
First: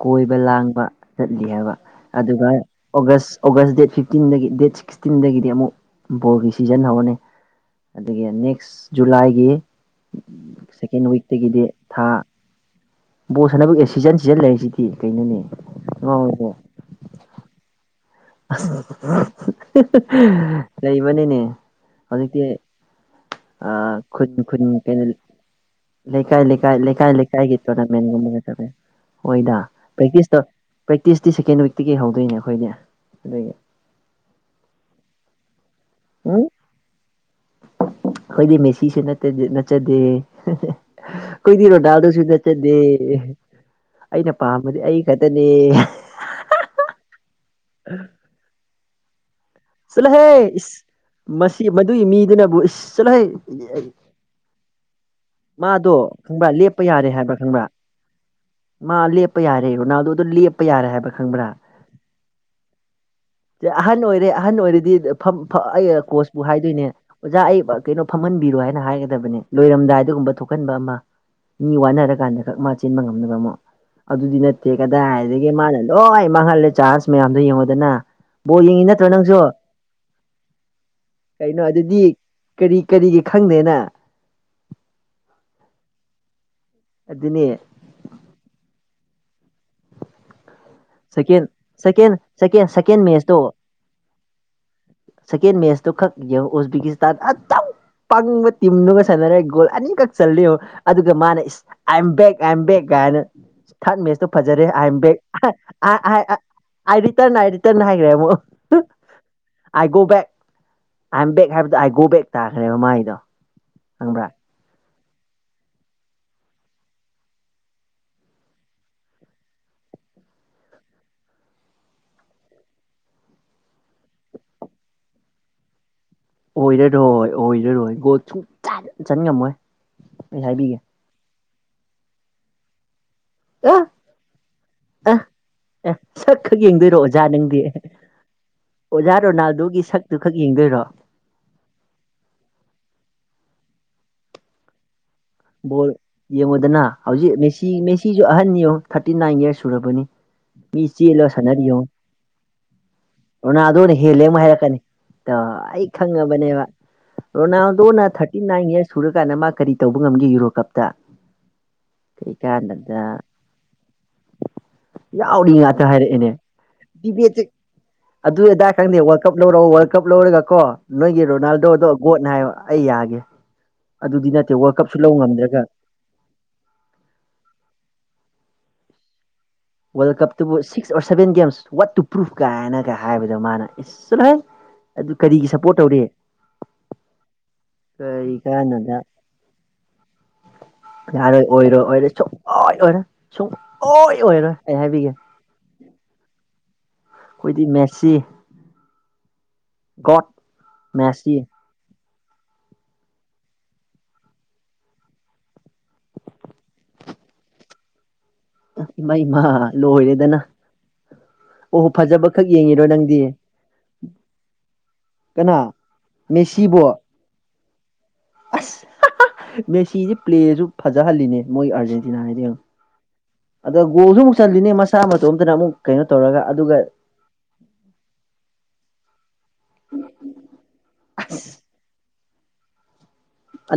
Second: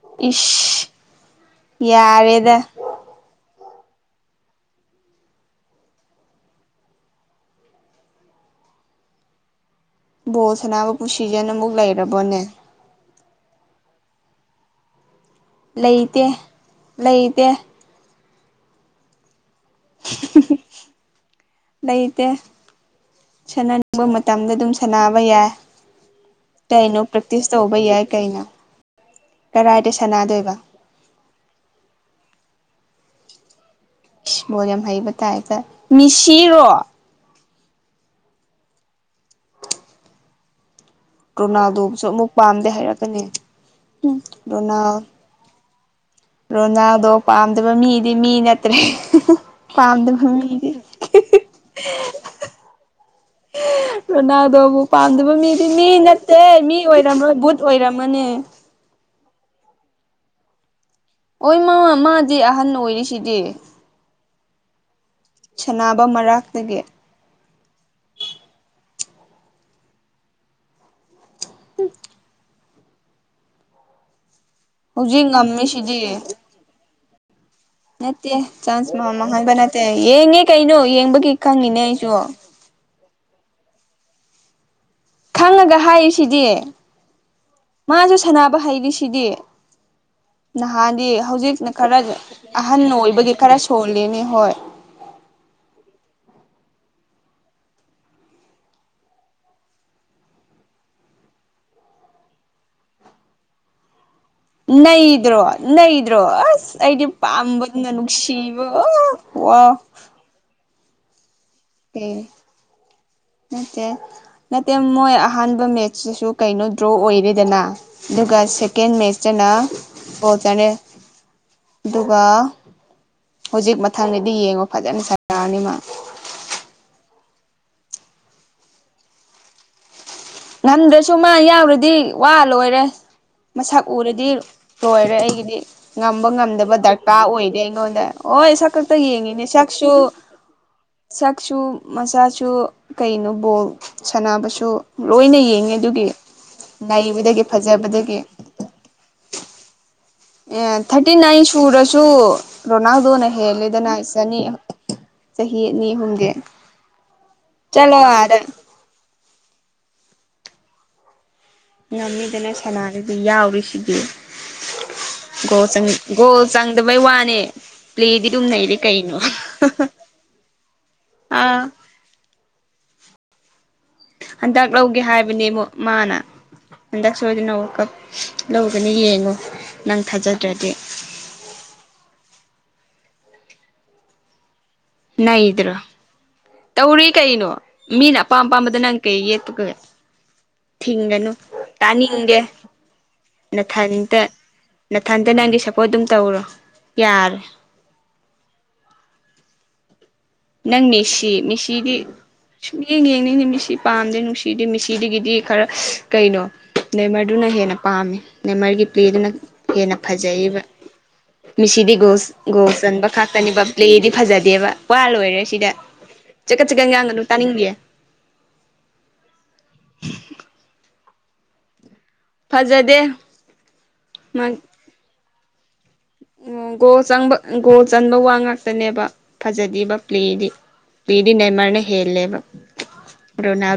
[SPEAKER 2] ꯀꯣꯏꯕ ꯂꯥꯡꯕ
[SPEAKER 1] ꯏꯁ
[SPEAKER 2] ꯆꯠꯂꯤ ꯍꯥꯏꯕ ꯑꯗꯨꯒ
[SPEAKER 1] ꯌꯥꯔꯦꯗ
[SPEAKER 2] ꯑꯣꯒꯁ ꯑꯣꯒꯁ ꯗꯦꯠ ꯐꯤꯐꯇꯤꯟꯗꯒꯤ ꯗꯦꯠ ꯁꯤꯛꯁꯇꯤꯟꯗꯒꯤꯗꯤ ꯑꯃꯨꯛ ꯕꯣꯔꯒꯤ ꯁꯤꯖꯟ ꯍꯧꯔꯅꯤ ꯑꯗꯒꯤ ꯅꯦꯛꯁ ꯖꯨꯂꯥꯏꯒꯤ
[SPEAKER 1] ꯕꯣꯜ ꯁꯥꯟꯅꯕꯕꯨ
[SPEAKER 2] ꯁꯦꯀꯦꯟ
[SPEAKER 1] ꯁꯤꯖꯟ
[SPEAKER 2] ꯋꯤꯛꯇꯒꯤꯗꯤ
[SPEAKER 1] ꯑꯃꯨꯛ
[SPEAKER 2] ꯊꯥ
[SPEAKER 1] ꯂꯩꯔꯕꯣꯅꯦ
[SPEAKER 2] ꯕꯣꯠ ꯁꯅꯕ ꯑꯦ ꯁꯤꯖꯟ ꯁꯤꯖꯟ ꯂꯩꯔꯤꯁꯤꯗꯤ
[SPEAKER 1] ꯂꯩꯇꯦ
[SPEAKER 2] ꯀꯩꯅꯣꯅꯦꯃꯥꯡꯗ
[SPEAKER 1] ꯂꯩꯇꯦ
[SPEAKER 2] ꯂꯩꯕꯅꯤꯅꯦ
[SPEAKER 1] ꯂꯩꯇꯦ
[SPEAKER 2] ꯍꯧꯖꯤꯛꯇꯤ ꯑ
[SPEAKER 1] ꯁꯥꯟꯅꯅꯤꯡꯕ
[SPEAKER 2] ꯈꯨꯟ
[SPEAKER 1] ꯃꯇꯝꯗ
[SPEAKER 2] ꯈꯨꯟ
[SPEAKER 1] ꯑꯗꯨꯝ
[SPEAKER 2] ꯀꯩꯗ
[SPEAKER 1] ꯁꯥꯟꯅꯕ ꯌꯥꯏ
[SPEAKER 2] ꯂꯩꯦꯈꯥꯏ ꯂꯩꯈꯥꯏ
[SPEAKER 1] ꯀꯩꯅꯣ
[SPEAKER 2] ꯂꯩꯈꯥꯏ
[SPEAKER 1] ꯄ꯭ꯔꯦꯛꯇꯤꯁ
[SPEAKER 2] ꯂꯩꯦꯈꯥꯏꯒꯤ
[SPEAKER 1] ꯇꯧꯕ
[SPEAKER 2] ꯏꯣ
[SPEAKER 1] ꯌꯥꯏ ꯀꯩꯅꯣ
[SPEAKER 2] ꯅꯦ ꯇꯅꯦ ꯍꯣꯏꯗ
[SPEAKER 1] ꯀꯗꯥꯏꯗ
[SPEAKER 2] ꯄ꯭ꯔꯦꯛꯇꯤꯁꯇꯧ
[SPEAKER 1] ꯁꯥꯟꯅꯗꯣꯏꯕ
[SPEAKER 2] ꯄ꯭ꯔꯦꯛꯇꯤꯁꯇꯤ ꯁꯦꯀꯦꯟ ꯋꯤꯛꯇꯒꯤꯍꯧꯗꯣꯏꯅꯦ ꯑꯩꯈꯣꯏꯅꯦ ꯑꯗꯨꯒꯤ
[SPEAKER 1] ꯣ ꯌꯥꯝ ꯍꯩꯕ ꯇꯥꯏꯞꯇ
[SPEAKER 2] ꯎꯝ
[SPEAKER 1] ꯃꯤꯁꯤꯔꯣ
[SPEAKER 2] ꯑꯩꯈꯣꯏꯗꯤ ꯃꯦꯁꯤꯁꯦ ꯅꯠꯆꯗꯦ ꯑꯩꯈꯣꯏꯗꯤ
[SPEAKER 1] ꯔꯣꯅꯥꯜꯗꯣꯕꯨꯁꯨ
[SPEAKER 2] ꯔꯣꯅꯥꯜꯗꯣꯁꯨ
[SPEAKER 1] ꯑꯃꯨꯛ ꯄꯥꯝꯗꯦ
[SPEAKER 2] ꯅꯠꯆꯗꯦ
[SPEAKER 1] ꯍꯥꯏꯔꯛꯀꯅꯤ
[SPEAKER 2] ꯑꯩꯅ ꯄꯥꯝꯕꯗꯤ
[SPEAKER 1] ꯔꯣꯅꯥꯜ
[SPEAKER 2] ꯑꯩ ꯈꯛꯇꯅꯦ
[SPEAKER 1] ꯔꯣꯅꯥꯜꯗ ꯄꯝ ꯑꯗꯨꯒ ꯃꯤꯗꯤ ꯃꯤ ꯅꯠꯇ꯭ꯔꯦ
[SPEAKER 2] ꯆꯠꯂꯍꯦ
[SPEAKER 1] ꯄꯥꯝꯗꯕ ꯃꯤꯗꯤ
[SPEAKER 2] ꯃꯁꯤ ꯃꯗꯨꯏ ꯃꯤꯗꯨꯅꯕꯨ ꯏꯁ ꯆꯠꯂꯍꯦ
[SPEAKER 1] ꯀꯅꯥꯗꯕꯨ
[SPEAKER 2] ꯃꯥꯗꯣ ꯈꯪꯕ꯭ꯔꯥ ꯂꯦꯞꯄ ꯌꯥꯔꯦ
[SPEAKER 1] ꯑꯣꯏꯔꯝꯂꯣꯏ
[SPEAKER 2] ꯍꯥꯏꯕ꯭ꯔꯥ
[SPEAKER 1] ꯕꯨꯠ
[SPEAKER 2] ꯈꯪꯕ꯭ꯔꯥ
[SPEAKER 1] ꯑꯣꯏꯔꯝꯃꯅꯤ
[SPEAKER 2] ꯃꯥꯞꯄ ꯄꯌꯥꯔꯦꯣꯅ ꯑꯗꯨ ꯂꯞ ꯄꯌꯥꯥꯔ ꯍꯥꯏ
[SPEAKER 1] ꯍ ꯃꯥꯃꯥ ꯃꯥꯗꯤꯦ ꯑꯍꯟ ꯑꯣꯏꯔꯤꯁꯤꯗꯤ
[SPEAKER 2] ꯑꯍꯟ ꯑꯣꯏꯔꯦ ꯑꯍꯟ ꯑꯣꯏꯔꯗꯤ ꯑꯩ
[SPEAKER 1] ꯁꯥꯟꯅꯕ
[SPEAKER 2] ꯀꯣꯆꯄꯨ
[SPEAKER 1] ꯃꯔꯛꯇꯒꯤ
[SPEAKER 2] ꯍꯥꯏꯗꯣꯏꯅꯦ ꯑꯣꯖꯥ ꯑꯩ ꯀꯩꯅꯣ ꯐꯝꯍꯟ ꯔꯣ ꯍꯥꯏꯅ ꯍꯥꯏꯒꯗꯕꯅꯦ ꯂꯣꯏꯔꯝꯗꯥꯏ ꯑꯗꯨꯒꯒꯨꯝꯕ ꯊꯣꯛꯍꯟꯕ ꯑꯃ ꯃꯤ ꯋꯥꯅꯔꯀꯥꯟꯗ ꯈꯛ ꯆꯤꯟꯕ ꯉꯝꯅꯕ ꯑꯃꯣ ꯑꯗꯨꯗꯤ ꯅꯠꯇꯦ
[SPEAKER 1] ꯍꯧꯖꯤꯛ
[SPEAKER 2] ꯀꯗꯥꯏꯗꯒꯤ ꯃꯥꯅ
[SPEAKER 1] ꯉꯝꯃꯤꯁꯤꯗꯤ
[SPEAKER 2] ꯂꯣꯏ ꯃꯥꯡꯍꯜꯂꯦ ꯆꯥꯔꯖ ꯃꯌꯥꯝꯗꯣ ꯌꯦꯡꯉ
[SPEAKER 1] ꯅꯠꯇꯦ ꯆꯥꯟꯁ ꯃ ꯃꯥꯡꯍꯟꯕ ꯅꯠꯇꯦ ꯌꯦꯡꯉꯦ ꯀꯩꯅꯣ ꯌꯦꯡꯕꯒꯤ
[SPEAKER 2] ꯀꯩꯅꯣ
[SPEAKER 1] ꯈꯪꯉꯤꯅꯦ
[SPEAKER 2] ꯑꯗꯨꯗꯤ
[SPEAKER 1] ꯑꯩꯁꯨ
[SPEAKER 2] ꯀꯔꯤ ꯀꯔꯤꯒꯤ ꯈꯪꯗꯦꯅ
[SPEAKER 1] ꯈꯪꯉꯒ ꯍꯥꯏꯔꯤꯁꯤꯗꯤ
[SPEAKER 2] ꯑꯗꯨꯅꯤ
[SPEAKER 1] ꯃꯥꯁꯨ ꯁꯥꯟꯅꯕ ꯍꯥꯏꯩꯔꯤꯁꯤ ꯁꯤꯗꯤ ꯅꯍꯥꯟꯗꯤ
[SPEAKER 2] ꯁꯦꯀꯦꯟ
[SPEAKER 1] ꯍꯧꯖꯤꯛꯅ ꯈꯔ
[SPEAKER 2] ꯁꯦꯀꯦꯟ ꯁꯦꯀꯦꯟ
[SPEAKER 1] ꯑꯍꯟ
[SPEAKER 2] ꯁꯦꯀꯦꯟ
[SPEAKER 1] ꯑꯣꯏꯕꯒꯤ
[SPEAKER 2] ꯃꯦꯠꯁꯇꯣ
[SPEAKER 1] ꯈꯔ ꯁꯣꯜꯂꯤꯦꯅꯦ ꯍꯣꯏ
[SPEAKER 2] ꯁꯦꯀꯦꯟ ꯃꯦꯁꯇꯣ ꯈꯛ ꯌꯦ ꯎꯖꯕꯤꯦꯀꯤꯁꯇꯥꯟ ꯄꯪꯕ ꯇꯤꯝꯗꯨꯒ ꯁꯥꯟꯅꯔꯒ ꯒꯣꯜ ꯑꯅꯤꯈꯛ ꯆꯂ ꯑꯗꯨꯒ ꯃꯥꯅ ꯏꯁ I am back I am back ꯀꯥꯏꯅ ꯊꯥꯔꯠ ꯃꯦꯠꯁꯇꯣ ꯐꯖꯔꯦ ꯑꯦꯝ ꯦꯛ
[SPEAKER 1] ꯅꯩꯗ꯭ꯔꯣ ꯅꯩꯗ꯭ꯔꯣ ꯑꯁ ꯑꯩꯗꯤ
[SPEAKER 2] ꯔꯤꯇꯔꯟ ꯔꯤꯇꯟ
[SPEAKER 1] ꯄꯥꯝꯕꯗꯨꯅ
[SPEAKER 2] ꯍꯥꯏꯈ꯭ꯔꯦ ꯑꯃ ꯑꯃꯣ
[SPEAKER 1] ꯅꯨꯡꯁꯤꯕ ꯋꯥ
[SPEAKER 2] ꯑꯥꯏ ꯒꯣ ꯕꯦꯛ ꯑ ꯑꯦꯝ ꯕꯦꯛ ꯍꯥꯏꯕꯗ ꯑꯥꯏ ꯒꯣ ꯕꯦꯛ ꯇꯥꯈ꯭ꯔꯦꯕ ꯃꯥꯏꯗꯣ
[SPEAKER 1] ꯅꯠꯇ ꯃꯣꯏ ꯑꯍꯥꯟꯕ ꯃꯦꯠꯁꯇꯁꯨ ꯀꯩꯅꯣ ꯗ꯭ꯔꯣ ꯑꯣꯏꯔꯦꯗꯅ ꯑꯗꯨꯒ ꯁꯦꯀꯦꯟ ꯃꯦꯠꯁꯇꯅ ꯑꯣ ꯆꯅꯦ ꯑꯗꯨꯒ ꯍꯧꯖꯤꯛ ꯃꯊꯪꯗꯗꯤ ꯌꯦꯡꯉꯣ ꯐꯖꯅ ꯁꯥꯔꯛꯑꯅꯤ ꯃꯥ
[SPEAKER 2] ꯑꯣꯏꯔꯔꯣꯏ ꯑꯣꯏꯔꯔꯣꯏ ꯒꯣꯠ ꯁꯨꯡ ꯆꯟ ꯉꯝꯃꯣꯏ ꯑꯩ ꯍꯥꯏꯕꯤꯒꯦ
[SPEAKER 1] ꯉꯝꯗ꯭ꯔꯁꯨ ꯃꯥ ꯌꯥꯎꯔꯗꯤ ꯋꯥ ꯂꯣꯏꯔꯦ
[SPEAKER 2] ꯑ
[SPEAKER 1] ꯃꯁꯛ ꯎꯔꯗꯤ
[SPEAKER 2] ꯑ
[SPEAKER 1] ꯂꯣꯏꯔꯦ ꯑꯩꯒꯤꯗꯤ
[SPEAKER 2] ꯑꯦ
[SPEAKER 1] ꯉꯝꯕ
[SPEAKER 2] ꯁꯛ ꯈꯛ
[SPEAKER 1] ꯉꯝꯗꯕ
[SPEAKER 2] ꯌꯦꯡꯗꯣꯏꯔꯣ
[SPEAKER 1] ꯗꯔꯀꯥꯔ
[SPEAKER 2] ꯑꯣꯖꯥ
[SPEAKER 1] ꯑꯣꯏꯔꯦ
[SPEAKER 2] ꯅꯪꯗꯤ
[SPEAKER 1] ꯑꯩꯉꯣꯟꯗ ꯍꯣꯏ ꯁꯛ ꯈꯛꯇ
[SPEAKER 2] ꯑꯣꯖꯥ
[SPEAKER 1] ꯌꯦꯡꯉꯤꯅꯦ
[SPEAKER 2] ꯔꯣꯅꯥꯜꯗꯣꯒꯤ
[SPEAKER 1] ꯆꯥꯛꯁꯨ
[SPEAKER 2] ꯁꯛꯇꯨ ꯈꯛ ꯌꯦꯡꯗꯣꯏꯔꯣ
[SPEAKER 1] ꯁꯛꯁꯨ ꯃꯆꯥꯁꯨ ꯀꯩꯅꯣ ꯕꯣꯜ ꯁꯥꯟꯅꯕꯁꯨ ꯂꯣꯏꯅ ꯌꯦꯡꯉꯦ
[SPEAKER 2] ꯕꯣꯜ
[SPEAKER 1] ꯑꯗꯨꯒꯤ
[SPEAKER 2] ꯌꯦꯡꯉꯨꯗꯅ ꯍꯧꯖꯤꯛ
[SPEAKER 1] ꯅꯩꯕꯗꯒꯤ
[SPEAKER 2] ꯃꯦꯁꯤ
[SPEAKER 1] ꯐꯖꯕꯗꯒꯤ
[SPEAKER 2] ꯃꯦꯁꯤꯁꯨ ꯑꯍꯟꯅꯤꯌꯣ ꯊꯥꯔꯇꯤ ꯅꯥꯏꯟ ꯏꯔꯁ ꯁꯨꯔꯕꯅꯤ
[SPEAKER 1] ꯑꯦ
[SPEAKER 2] ꯃꯤ
[SPEAKER 1] ꯊꯥꯔꯇꯤ
[SPEAKER 2] ꯆꯦꯜꯂꯒ
[SPEAKER 1] ꯅꯥꯏꯟ
[SPEAKER 2] ꯁꯥꯟꯅꯔꯤ ꯌꯦꯡꯉꯨ
[SPEAKER 1] ꯁꯨꯔꯁꯨ ꯔꯣꯅꯥꯜꯗꯣꯅ ꯍꯦꯜꯂꯦꯗꯅ ꯆꯅꯤ
[SPEAKER 2] ꯑ
[SPEAKER 1] ꯆꯍꯤ
[SPEAKER 2] ꯑꯩ
[SPEAKER 1] ꯑꯅꯤ ꯑꯍꯨꯝꯒꯤ
[SPEAKER 2] ꯈꯪꯉꯕꯅꯦꯕ
[SPEAKER 1] ꯆꯠꯂꯣ
[SPEAKER 2] ꯔꯣꯅꯥꯜꯗꯣꯅ
[SPEAKER 1] ꯑꯥꯗ
[SPEAKER 2] ꯊꯥꯔꯇꯤ ꯅꯥꯏꯟ ꯌꯔꯁ ꯁꯨꯔꯀꯥꯟꯗ ꯃꯥ ꯀꯔꯤ ꯇꯧꯕ ꯄꯨꯡ ꯑꯃꯒꯤ ꯌꯨꯔꯣ ꯀꯞꯇ ꯀꯩ
[SPEAKER 1] ꯉꯝꯃꯤꯗꯅꯦ ꯁꯅꯥꯒꯤꯗꯤ
[SPEAKER 2] ꯀꯥꯟꯗꯕꯗ
[SPEAKER 1] ꯌꯥꯎꯔꯤꯁꯤꯗꯤ
[SPEAKER 2] ꯌꯥꯎꯔꯤ
[SPEAKER 1] ꯒꯣꯜ ꯆ
[SPEAKER 2] ꯉꯥꯛꯇ ꯍꯥꯏꯔꯛꯑꯦꯅꯦ
[SPEAKER 1] ꯒꯣꯜ ꯆꯪꯗꯕꯩ ꯋꯥꯅꯦ
[SPEAKER 2] ꯗꯤꯕꯦꯠꯁꯦ
[SPEAKER 1] ꯄ꯭ꯂꯦꯗꯤ
[SPEAKER 2] ꯑꯗꯨ
[SPEAKER 1] ꯑꯗꯨꯝ
[SPEAKER 2] ꯑꯗꯥꯏ
[SPEAKER 1] ꯅꯩꯔꯦ
[SPEAKER 2] ꯈꯪꯗꯦ
[SPEAKER 1] ꯀꯩꯅꯣ
[SPEAKER 2] ꯋꯥꯔꯜ ꯀꯞ ꯂꯧꯔꯛꯑꯣ ꯋꯥꯔꯜ ꯀꯞ ꯂꯧꯔꯒꯀꯣ ꯅꯣꯏꯒꯤ
[SPEAKER 1] ꯑꯥ
[SPEAKER 2] ꯔꯣꯅꯥꯜꯗꯣꯗꯣꯒꯣꯠꯅꯦ ꯍꯥꯏꯕ ꯑꯩ ꯌꯥꯒꯦ ꯑꯗꯨꯗꯤ ꯅ ꯇ
[SPEAKER 1] ꯍꯟꯗꯛ
[SPEAKER 2] ꯋꯥ
[SPEAKER 1] ꯂꯧꯒꯦ ꯍꯥꯏꯕꯅꯦ ꯑꯃ ꯃꯥꯅ ꯍꯟꯗꯛ ꯁꯣꯏꯗꯅ ꯀꯞ ꯂꯧꯒꯅꯤ ꯌꯦꯡꯉꯣ ꯅꯪ
[SPEAKER 2] ꯔ
[SPEAKER 1] ꯊꯥꯖꯗ꯭ꯔꯗꯤ
[SPEAKER 2] ꯀꯕꯨꯚꯦꯟꯨ꯭ꯔ ꯀꯥꯏꯅꯒ ꯍꯥꯏꯕꯗꯣ ꯃꯥꯅ ꯏꯁꯁꯨꯥꯏ ꯑꯗꯨ ꯀꯔꯤꯒꯤ
[SPEAKER 1] ꯅꯩꯗ꯭ꯔꯣ
[SPEAKER 2] ꯁꯞꯄꯣꯔꯠ ꯇꯧꯔꯤ
[SPEAKER 1] ꯇꯧꯔꯤ ꯀꯩꯅꯣ ꯃꯤꯅ
[SPEAKER 2] ꯀꯔꯤ
[SPEAKER 1] ꯑꯄꯥꯝ ꯑꯄꯥꯝꯕꯗ ꯅꯪ
[SPEAKER 2] ꯀꯥꯟꯅꯗ
[SPEAKER 1] ꯀꯩ ꯌꯦꯛꯄꯒꯒꯦ ꯊꯤꯡꯒꯅꯨ
[SPEAKER 2] ꯌꯥꯔꯣꯏ ꯑꯣꯏꯔꯣꯏ ꯑꯣꯏꯔꯣꯏ
[SPEAKER 1] ꯇꯥꯅꯤꯡꯒꯦ
[SPEAKER 2] ꯁꯨꯡꯑꯣꯏ ꯑꯣꯏꯔꯣꯏ ꯁꯨꯡ ꯑꯣꯏ
[SPEAKER 1] ꯅꯊꯥꯅꯤꯇ
[SPEAKER 2] ꯑꯣꯏꯔꯣꯏ ꯑꯩ ꯍꯥꯏꯕꯤꯒꯦ
[SPEAKER 1] ꯅꯥꯊꯟꯇ ꯅꯪꯒꯤ ꯁꯞꯄꯣꯔꯠ ꯑꯗꯨꯝ ꯇꯧꯔꯣ ꯌꯥꯔꯦ
[SPEAKER 2] ꯑꯩꯈꯣꯏꯗꯤ ꯃꯦꯁꯤ ꯒꯣꯠ
[SPEAKER 1] ꯅꯪ ꯃꯦꯁꯤ ꯃꯦꯁꯤꯗꯤ ꯁꯨꯝ ꯌꯦꯡ ꯌꯦꯡꯅꯤꯡꯅꯦ ꯃꯤꯁꯤ ꯄꯥꯝꯗꯦ ꯅꯨꯡꯁꯤꯗꯦ ꯃꯤꯁꯤꯗꯒꯤꯗꯤ ꯈꯔ ꯀꯩꯅꯣ ꯅꯦꯃꯔꯗꯨꯅ ꯍꯦꯟꯅ ꯄꯥꯝꯃꯤ ꯅꯦꯃꯔꯒꯤ
[SPEAKER 2] ꯏꯃꯥ
[SPEAKER 1] ꯄ꯭ꯂꯦꯗꯨꯅ
[SPEAKER 2] ꯏꯃꯥ
[SPEAKER 1] ꯍꯦꯟꯅ
[SPEAKER 2] ꯂꯣꯏꯔꯦꯗꯅ
[SPEAKER 1] ꯐꯖꯩꯕ
[SPEAKER 2] ꯑꯣꯍꯣ
[SPEAKER 1] ꯃꯤꯁꯤꯗꯤ
[SPEAKER 2] ꯐꯖꯕ
[SPEAKER 1] ꯒꯣꯁ
[SPEAKER 2] ꯈꯛ
[SPEAKER 1] ꯒꯣꯁ
[SPEAKER 2] ꯌꯦꯡꯉꯤꯔꯣ
[SPEAKER 1] ꯆꯟꯕ
[SPEAKER 2] ꯅꯪꯗꯤ
[SPEAKER 1] ꯈꯥꯛꯇꯅꯤꯕ꯭ꯂꯗꯤ ꯐꯖꯗꯦꯕ ꯋꯥ ꯂꯣꯏꯔ
[SPEAKER 2] ꯀꯅꯥ
[SPEAKER 1] ꯁꯤꯗ ꯆꯀꯠ ꯆꯠꯀ
[SPEAKER 2] ꯃꯦꯁꯤꯕꯣ
[SPEAKER 1] ꯌꯥꯥꯡꯒꯅꯨ ꯇꯥꯅꯤꯡꯗꯦ
[SPEAKER 2] ꯑꯁ ꯃꯦꯁꯤꯗꯤꯦ ꯄ꯭ꯂꯦꯁꯨ ꯐꯖꯍꯜꯂꯤꯅꯦ ꯃꯣꯏ ꯑꯥꯔꯖꯦꯟ ꯁꯤꯅ ꯍꯥꯏꯗꯤ
[SPEAKER 1] ꯐꯖꯗꯦ
[SPEAKER 2] ꯑꯗ ꯒꯣꯜꯁꯨ ꯑꯃꯨꯛ ꯆꯅꯦ ꯃꯁꯥ ꯃꯇꯣꯝꯇꯅ ꯑꯃꯨꯛ ꯀꯩꯅꯣ ꯇꯧꯔꯒ
[SPEAKER 1] ꯑꯣ
[SPEAKER 2] ꯑꯗꯨꯒ
[SPEAKER 1] ꯒꯣꯜ ꯆꯪꯕ ꯒꯣꯜ ꯆꯟꯕ ꯋꯥ ꯉꯇꯅꯦꯕ ꯐꯖꯗꯔꯤꯕ ꯄ꯭ꯂꯦꯗꯤ ꯄꯤꯗꯤ ꯅꯦꯃꯔꯅꯦ ꯍꯦꯜꯂꯦꯕ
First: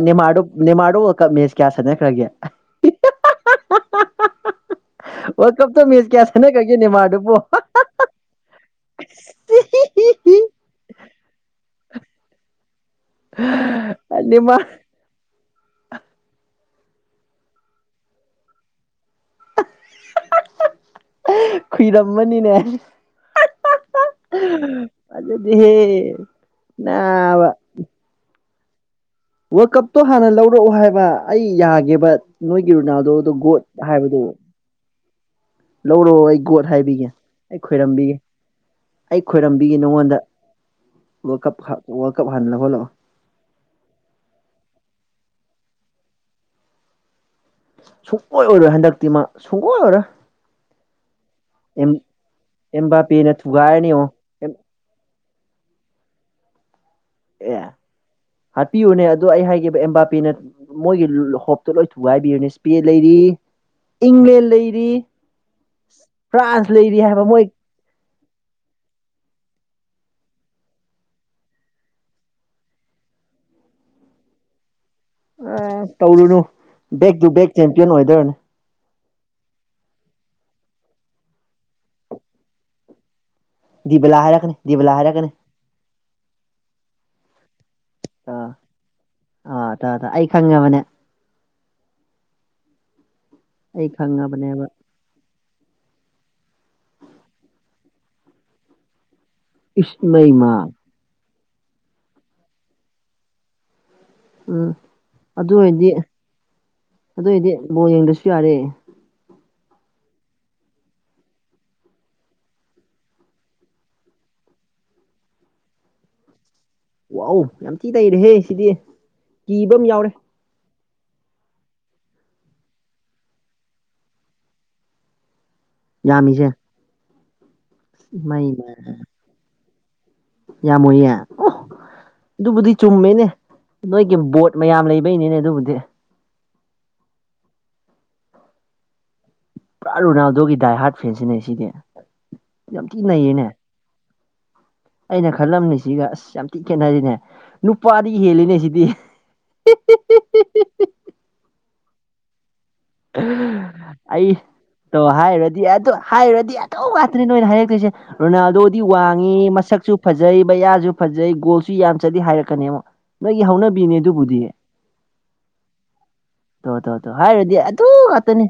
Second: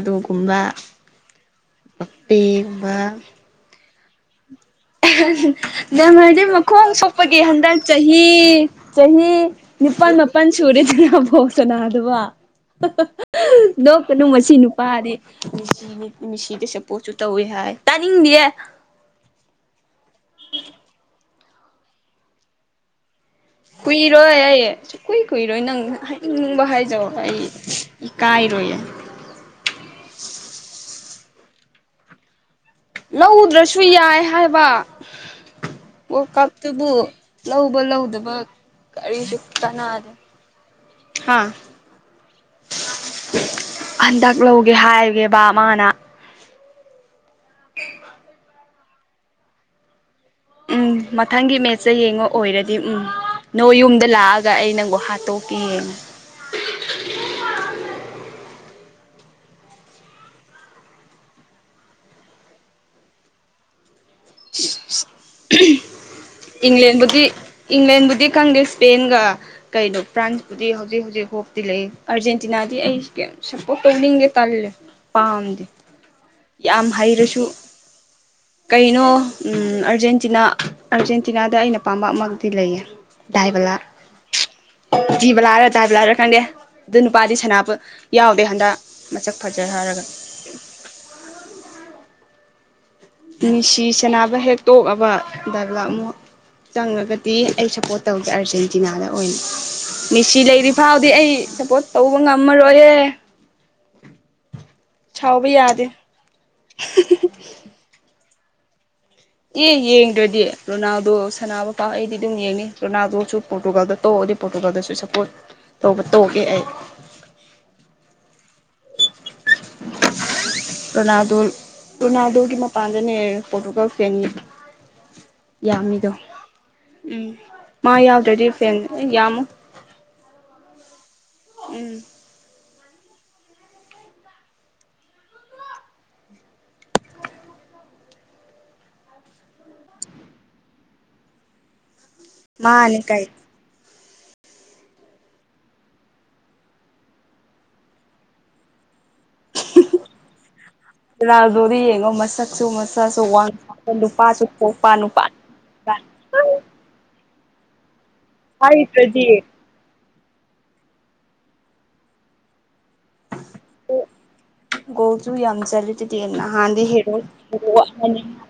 [SPEAKER 2] ꯅꯦꯃꯥꯗꯧ ꯅꯅꯤꯃꯥꯔꯣꯛ ꯀꯞ ꯃꯦꯁ ꯀꯌꯥ ꯁꯥꯟꯅꯈ꯭ꯔꯒꯦ
[SPEAKER 1] ꯄꯦꯒꯨꯝꯕ
[SPEAKER 2] ꯋꯥꯔꯜ ꯀꯞꯇ
[SPEAKER 1] ꯅ
[SPEAKER 2] ꯃꯦꯠꯆ ꯀꯌꯥ
[SPEAKER 1] ꯍꯥꯏꯗꯤ
[SPEAKER 2] ꯁꯥꯟꯅꯈ꯭ꯔꯒꯦ
[SPEAKER 1] ꯃꯈꯣꯡ
[SPEAKER 2] ꯅꯦꯃꯥꯔꯗꯨꯕꯣ
[SPEAKER 1] ꯁꯣꯛꯄꯒꯤ ꯍꯟꯗꯛ ꯆꯍꯤ ꯆꯍꯤ ꯅꯤꯄꯥꯜ ꯃꯥꯄꯜ ꯁꯨꯨꯔꯦꯗꯅꯐꯣꯛꯁꯅ ꯑꯗꯨꯒ ꯅꯣꯛ ꯀꯅꯨ ꯃꯁꯤ
[SPEAKER 2] ꯅꯦꯃꯥ
[SPEAKER 1] ꯅꯨꯄꯥꯔꯦ ꯁꯤ ꯃꯤꯁꯤꯗ ꯁꯦꯄꯣꯠꯁꯨ ꯇꯧꯏꯦ ꯍꯥꯏ ꯇꯥꯅꯤꯡꯗꯌꯦ
[SPEAKER 2] ꯈꯨꯏꯔꯝꯃꯅꯤꯅꯦ
[SPEAKER 1] ꯀꯨꯏꯔꯣꯏ ꯑꯩ ꯁ ꯀꯨꯏ ꯀꯨꯏꯔꯣꯏ ꯅꯪ
[SPEAKER 2] ꯐꯖꯗꯦꯍꯦ
[SPEAKER 1] ꯍꯥꯏꯅꯤꯡꯅꯤꯡꯕ ꯍꯥꯏꯖꯧ ꯑꯩ
[SPEAKER 2] ꯅꯥꯕ
[SPEAKER 1] ꯀꯥꯏ ꯇꯣꯏꯏ
[SPEAKER 2] ꯋꯥꯔꯛ ꯀꯞꯇꯣ ꯍꯥꯟꯅ ꯂꯧꯔꯛꯑꯣ ꯍꯥꯏꯕ ꯑꯩ ꯌꯥꯒꯦꯕ ꯅꯣꯏꯒꯤ ꯔꯨꯅꯥꯗꯣꯗ ꯒꯣꯠ
[SPEAKER 1] ꯂꯧꯗ꯭ꯔꯁꯨ ꯌꯥꯏ
[SPEAKER 2] ꯍꯥꯏꯕꯗꯨꯣ
[SPEAKER 1] (unintelligible)
[SPEAKER 2] ꯂꯧꯔꯣꯑꯣ
[SPEAKER 1] ꯋꯥꯔꯜ
[SPEAKER 2] ꯑꯩ ꯒꯣꯠ
[SPEAKER 1] ꯀꯞꯇꯨꯕꯨ
[SPEAKER 2] ꯍꯥꯏꯕꯤꯒꯦ ꯑꯩ
[SPEAKER 1] ꯂꯧꯕ
[SPEAKER 2] ꯈꯣꯏꯔꯝꯕꯤꯒꯦ
[SPEAKER 1] ꯂꯧꯗꯕ
[SPEAKER 2] ꯑꯩ ꯈꯣꯏꯔꯝꯕꯤꯒꯦ ꯅꯉꯣꯟꯗ
[SPEAKER 1] ꯑ ꯍꯟꯗꯛ ꯂꯧꯒꯦ ꯍꯥꯏꯒꯦꯕ ꯃꯥꯅ
[SPEAKER 2] ꯁꯨꯡꯑꯣꯣꯏ ꯑꯣꯏꯔꯣꯏ ꯍꯟꯗꯛꯇꯤ ꯃꯥ ꯁꯨꯡꯑꯣꯣꯏ ꯑꯣꯏꯔꯣꯏ
[SPEAKER 1] ꯎꯝ ꯃꯊꯪꯒꯤ
[SPEAKER 2] ꯑꯦꯝ
[SPEAKER 1] ꯃꯦꯠꯆꯁꯁ ꯌꯦꯡꯉꯣ ꯑꯣꯏꯔꯗꯤ ꯎꯝ
[SPEAKER 2] ꯑꯦꯝꯕꯥꯄꯦꯅ
[SPEAKER 1] ꯅꯣꯏ
[SPEAKER 2] ꯊꯨꯒꯥꯏꯔꯅꯤ
[SPEAKER 1] ꯌꯨꯝꯗ ꯂꯥꯛꯑꯒ
[SPEAKER 2] ꯌꯦꯡꯉꯣ
[SPEAKER 1] ꯑꯩ ꯅꯪꯒꯣ ꯍꯥꯠꯇꯣꯛꯀ ꯌꯦꯡꯉ
[SPEAKER 2] ꯑꯦ ꯍꯥꯠꯄꯤꯌꯨꯅꯦ ꯑꯗꯣ ꯑꯩ ꯍꯥꯏꯈꯤꯕ ꯑꯦꯝꯕꯥꯄꯤꯦꯅ ꯃꯣꯏꯒꯤ ꯍꯣꯞꯇꯣ ꯂꯣꯏ ꯊꯨꯒꯥꯏꯕꯤꯌꯨꯅꯦꯄꯦ ꯂꯩꯔꯤ ꯏꯪꯪꯂꯦ ꯂꯩꯔꯤ ꯐ꯭ꯔꯥꯟꯁ ꯂꯩꯔꯤ
[SPEAKER 1] ꯏꯪꯂꯦꯟꯕꯨꯗꯤ
[SPEAKER 2] ꯍꯥꯏꯕ ꯃꯣꯏ
[SPEAKER 1] ꯏꯪꯂꯦꯟꯕꯨꯗꯤ ꯈꯪꯗꯦ ꯏꯁꯄꯦꯟꯒ ꯀꯩꯅꯣ ꯐ꯭ꯔꯥꯟꯁꯄꯨꯗꯤ ꯍꯧꯖꯤꯛ ꯍꯧꯖꯤꯛ ꯍꯣꯛꯇꯤ ꯂꯩ ꯑꯥꯔꯖꯦꯟꯇꯤꯅꯥꯗꯤ ꯑꯩ ꯀꯩ ꯁꯞꯄꯣꯔꯠ ꯇꯧꯅꯤꯡꯒꯦ ꯇꯥꯜꯂꯦ ꯄꯥꯝꯗꯦ
[SPEAKER 2] ꯑ ꯇꯧꯔꯨꯅꯨ
[SPEAKER 1] ꯌꯥꯝ
[SPEAKER 2] ꯕꯦꯛ ꯇꯨ
[SPEAKER 1] ꯍꯩꯔꯁꯨ
[SPEAKER 2] ꯕꯦꯛ ꯆꯦꯝꯄꯤꯌꯟ ꯑꯣꯏꯗꯣꯏꯔꯅꯦ
[SPEAKER 1] ꯀꯩꯅꯣ ꯎꯝ ꯑꯔꯖꯦꯟꯇꯤꯅꯥ ꯑꯔꯖꯦꯟꯇꯤꯅꯥꯗ ꯑꯩꯅ ꯄꯥꯝꯕꯃꯛꯇꯤ ꯂꯩꯌꯦ ꯗꯥꯥꯏꯕꯂꯥ
[SPEAKER 2] ꯗꯤꯕꯂꯥ ꯍꯥꯏꯔꯛꯀꯅꯤ ꯗꯤꯕꯂꯥ ꯍꯥꯏꯔꯛꯀꯅꯤ
[SPEAKER 1] ꯤꯕꯂꯔ ꯗꯗꯥꯥꯏꯕꯂꯥꯔ ꯀꯗꯤꯦ ꯑꯗꯨ ꯅꯨꯄꯥꯗꯤ ꯁꯅꯥꯅꯕ ꯌꯥꯎꯗꯦ
[SPEAKER 2] ꯑꯥ
[SPEAKER 1] ꯍꯟꯗꯛ ꯃꯁꯛ ꯐꯖꯩꯦ
[SPEAKER 2] ꯑꯥ ꯇꯥ
[SPEAKER 1] ꯍꯥꯏꯔꯒ
[SPEAKER 2] ꯇꯥ ꯑꯩ ꯈꯪꯉꯕꯅꯦ
[SPEAKER 1] ꯅꯤꯁꯤ
[SPEAKER 2] ꯑꯩ
[SPEAKER 1] ꯆꯅꯕ ꯍꯦꯛ
[SPEAKER 2] ꯈꯪꯉꯕꯅꯦꯕ
[SPEAKER 1] ꯇꯣꯛꯑꯕ ꯑꯗꯨꯒ ꯑꯃꯨꯛ ꯆꯪꯉꯒꯗꯤ ꯑꯩ ꯁꯞꯄꯣꯔꯠ ꯇꯧꯒꯦ ꯑꯔꯖꯦꯟꯇꯤꯅꯥꯗ ꯑꯣꯏ
[SPEAKER 2] ꯏꯁ
[SPEAKER 1] ꯃꯤꯦꯁꯤ
[SPEAKER 2] ꯏꯃꯩꯃꯥ
[SPEAKER 1] ꯂꯩꯔꯤ ꯐꯥꯎꯗꯤ ꯑꯩ ꯁꯄꯣ ꯇꯧꯕ ꯉꯃꯜꯔꯣꯔꯦ
[SPEAKER 2] ꯑ
[SPEAKER 1] ꯁꯥꯎꯕ ꯌꯥꯗꯦ
[SPEAKER 2] ꯑꯗꯨꯑꯣ ꯑꯣꯏꯏꯗꯤ ꯣ ꯌꯦꯡꯗ꯭ꯔꯁꯨ ꯌꯥꯔꯦ
[SPEAKER 1] ꯑꯦ ꯌꯦꯡꯗ꯭ꯔꯗꯤ ꯔꯣꯅꯥꯜꯗꯣ ꯁꯅꯥ ꯃꯄꯥꯥ ꯑꯩꯗꯤ ꯑꯗꯨꯝ ꯌꯦꯡꯅꯤ ꯔꯣꯅꯥꯜꯗꯣꯁꯨ ꯄꯣꯔꯇꯨꯒꯥꯜꯗ ꯇꯧꯑꯣ ꯑ ꯄ꯭ꯔꯣꯇꯣꯒꯗꯁꯨ ꯁꯞꯄꯣꯔꯠ ꯇꯧꯕ ꯇꯧꯒꯦ ꯑꯩ
[SPEAKER 2] ꯋꯥꯎ ꯌꯥꯝ ꯊꯤ ꯇꯩꯔꯦꯍꯦ ꯁꯤꯗꯤ ꯀꯤꯕ ꯑꯃ ꯌꯥꯎꯔꯦ
[SPEAKER 1] ꯔꯣꯅꯥꯜꯗꯣ ꯔꯣꯅꯥꯜꯗꯣ ꯀꯃ ꯄꯥꯟꯖꯅꯦ ꯄꯣꯣꯔꯇꯨꯒꯜ ꯐꯅꯤ ꯌꯥꯝꯃꯤꯗꯣ
[SPEAKER 2] ꯌꯥꯝꯃꯤꯁꯦ
[SPEAKER 1] ꯎꯝ ꯃꯥ ꯌꯥꯎꯗ꯭ꯔꯗꯤ ꯐꯦꯟ ꯑꯦ ꯌꯥꯝꯃꯨ
[SPEAKER 2] ꯌꯥꯝꯨꯦ ꯑꯣ
[SPEAKER 1] ꯎꯝ
[SPEAKER 2] ꯑꯗꯨꯕꯨꯗꯤ ꯆꯨꯝꯃꯤꯅꯦ ꯅꯣꯏꯒꯤ ꯕꯣꯠ ꯃꯌꯥꯝ ꯂꯩꯕꯩꯅꯤꯅꯦ ꯑꯗꯨꯕꯨꯗꯤ ꯄꯨꯔꯥ ꯔꯣꯅꯥꯜꯗꯣꯒꯤ ꯗꯥꯏ ꯍꯥꯔꯠ ꯐꯦꯟꯁꯤꯅꯦ ꯁꯤꯗꯤ ꯌꯥꯝ ꯊꯤ
[SPEAKER 1] ꯃꯥꯅꯦ ꯀꯩ
[SPEAKER 2] ꯅꯩꯌꯦꯅꯦ ꯑꯩꯅ ꯈꯜꯂꯝꯅꯤ ꯁꯤꯒ ꯑꯁ ꯌꯥꯝ ꯊꯤꯛ ꯈꯦꯠꯅꯔꯤꯅꯦ ꯅꯨꯄꯥꯗꯤ ꯍꯦꯜꯂꯤꯅꯦ ꯁꯤꯗꯤ
[SPEAKER 1] ꯔꫭꯅꯥꯜꯗꯣꯗꫭ ꯌꯦꯡꯉꯣ ꯃꯁꯛ ꯁꯛꯁꯨ ꯃꯁꯁꯨ ꯋꯥꯡ ꯆꯥꯎꯕ
[SPEAKER 2] ꯑꯩ
[SPEAKER 1] ꯅꯨꯄꯥꯁꯨ ꯄꯣꯛꯄ
[SPEAKER 2] ꯇꯣ
[SPEAKER 1] ꯅꯨꯄꯥ
[SPEAKER 2] ꯑꯗꯨꯗꯤ ꯅꯣꯏꯅ ꯍꯥꯏꯔꯛꯇ꯭ꯣꯏꯁꯦ ꯔꯣꯅꯥꯜꯗꯣꯗꯤ
[SPEAKER 1] ꯍꯥꯏꯗ꯭ꯔꯗꯤ
[SPEAKER 2] ꯋꯥꯡꯉꯦ ꯃꯁꯛꯁꯨ ꯐꯖꯩ ꯃꯕꯌꯥꯁꯨ ꯐꯖꯩ ꯒꯣꯜꯁꯨ ꯌꯥꯝ ꯆꯠꯂꯤ ꯍꯥꯏꯔꯛꯀꯅꯦ ꯑꯃꯨꯛ ꯅꯣꯏꯒꯤ ꯍꯧꯅꯕꯤꯅꯦ
[SPEAKER 1] ꯑꯣ
[SPEAKER 2] ꯑꯗꯨꯕꯨꯗꯤ
[SPEAKER 1] ꯒꫭꯜꯁꯨ ꯌꯥꯝ ꯆꯂꯤꯗꯨꯗꯤ
[SPEAKER 2] ꯇꯣ
[SPEAKER 1] ꯅꯍꯥꯟꯗꯤ
[SPEAKER 2] ꯇꯣ ꯇꯣ
[SPEAKER 1] ꯍꯔꫭ
[SPEAKER 2] ꯍꯥꯏꯔꯨꯔꯗꯤ ꯑꯗꯨ ꯉꯥꯛꯇꯅꯤ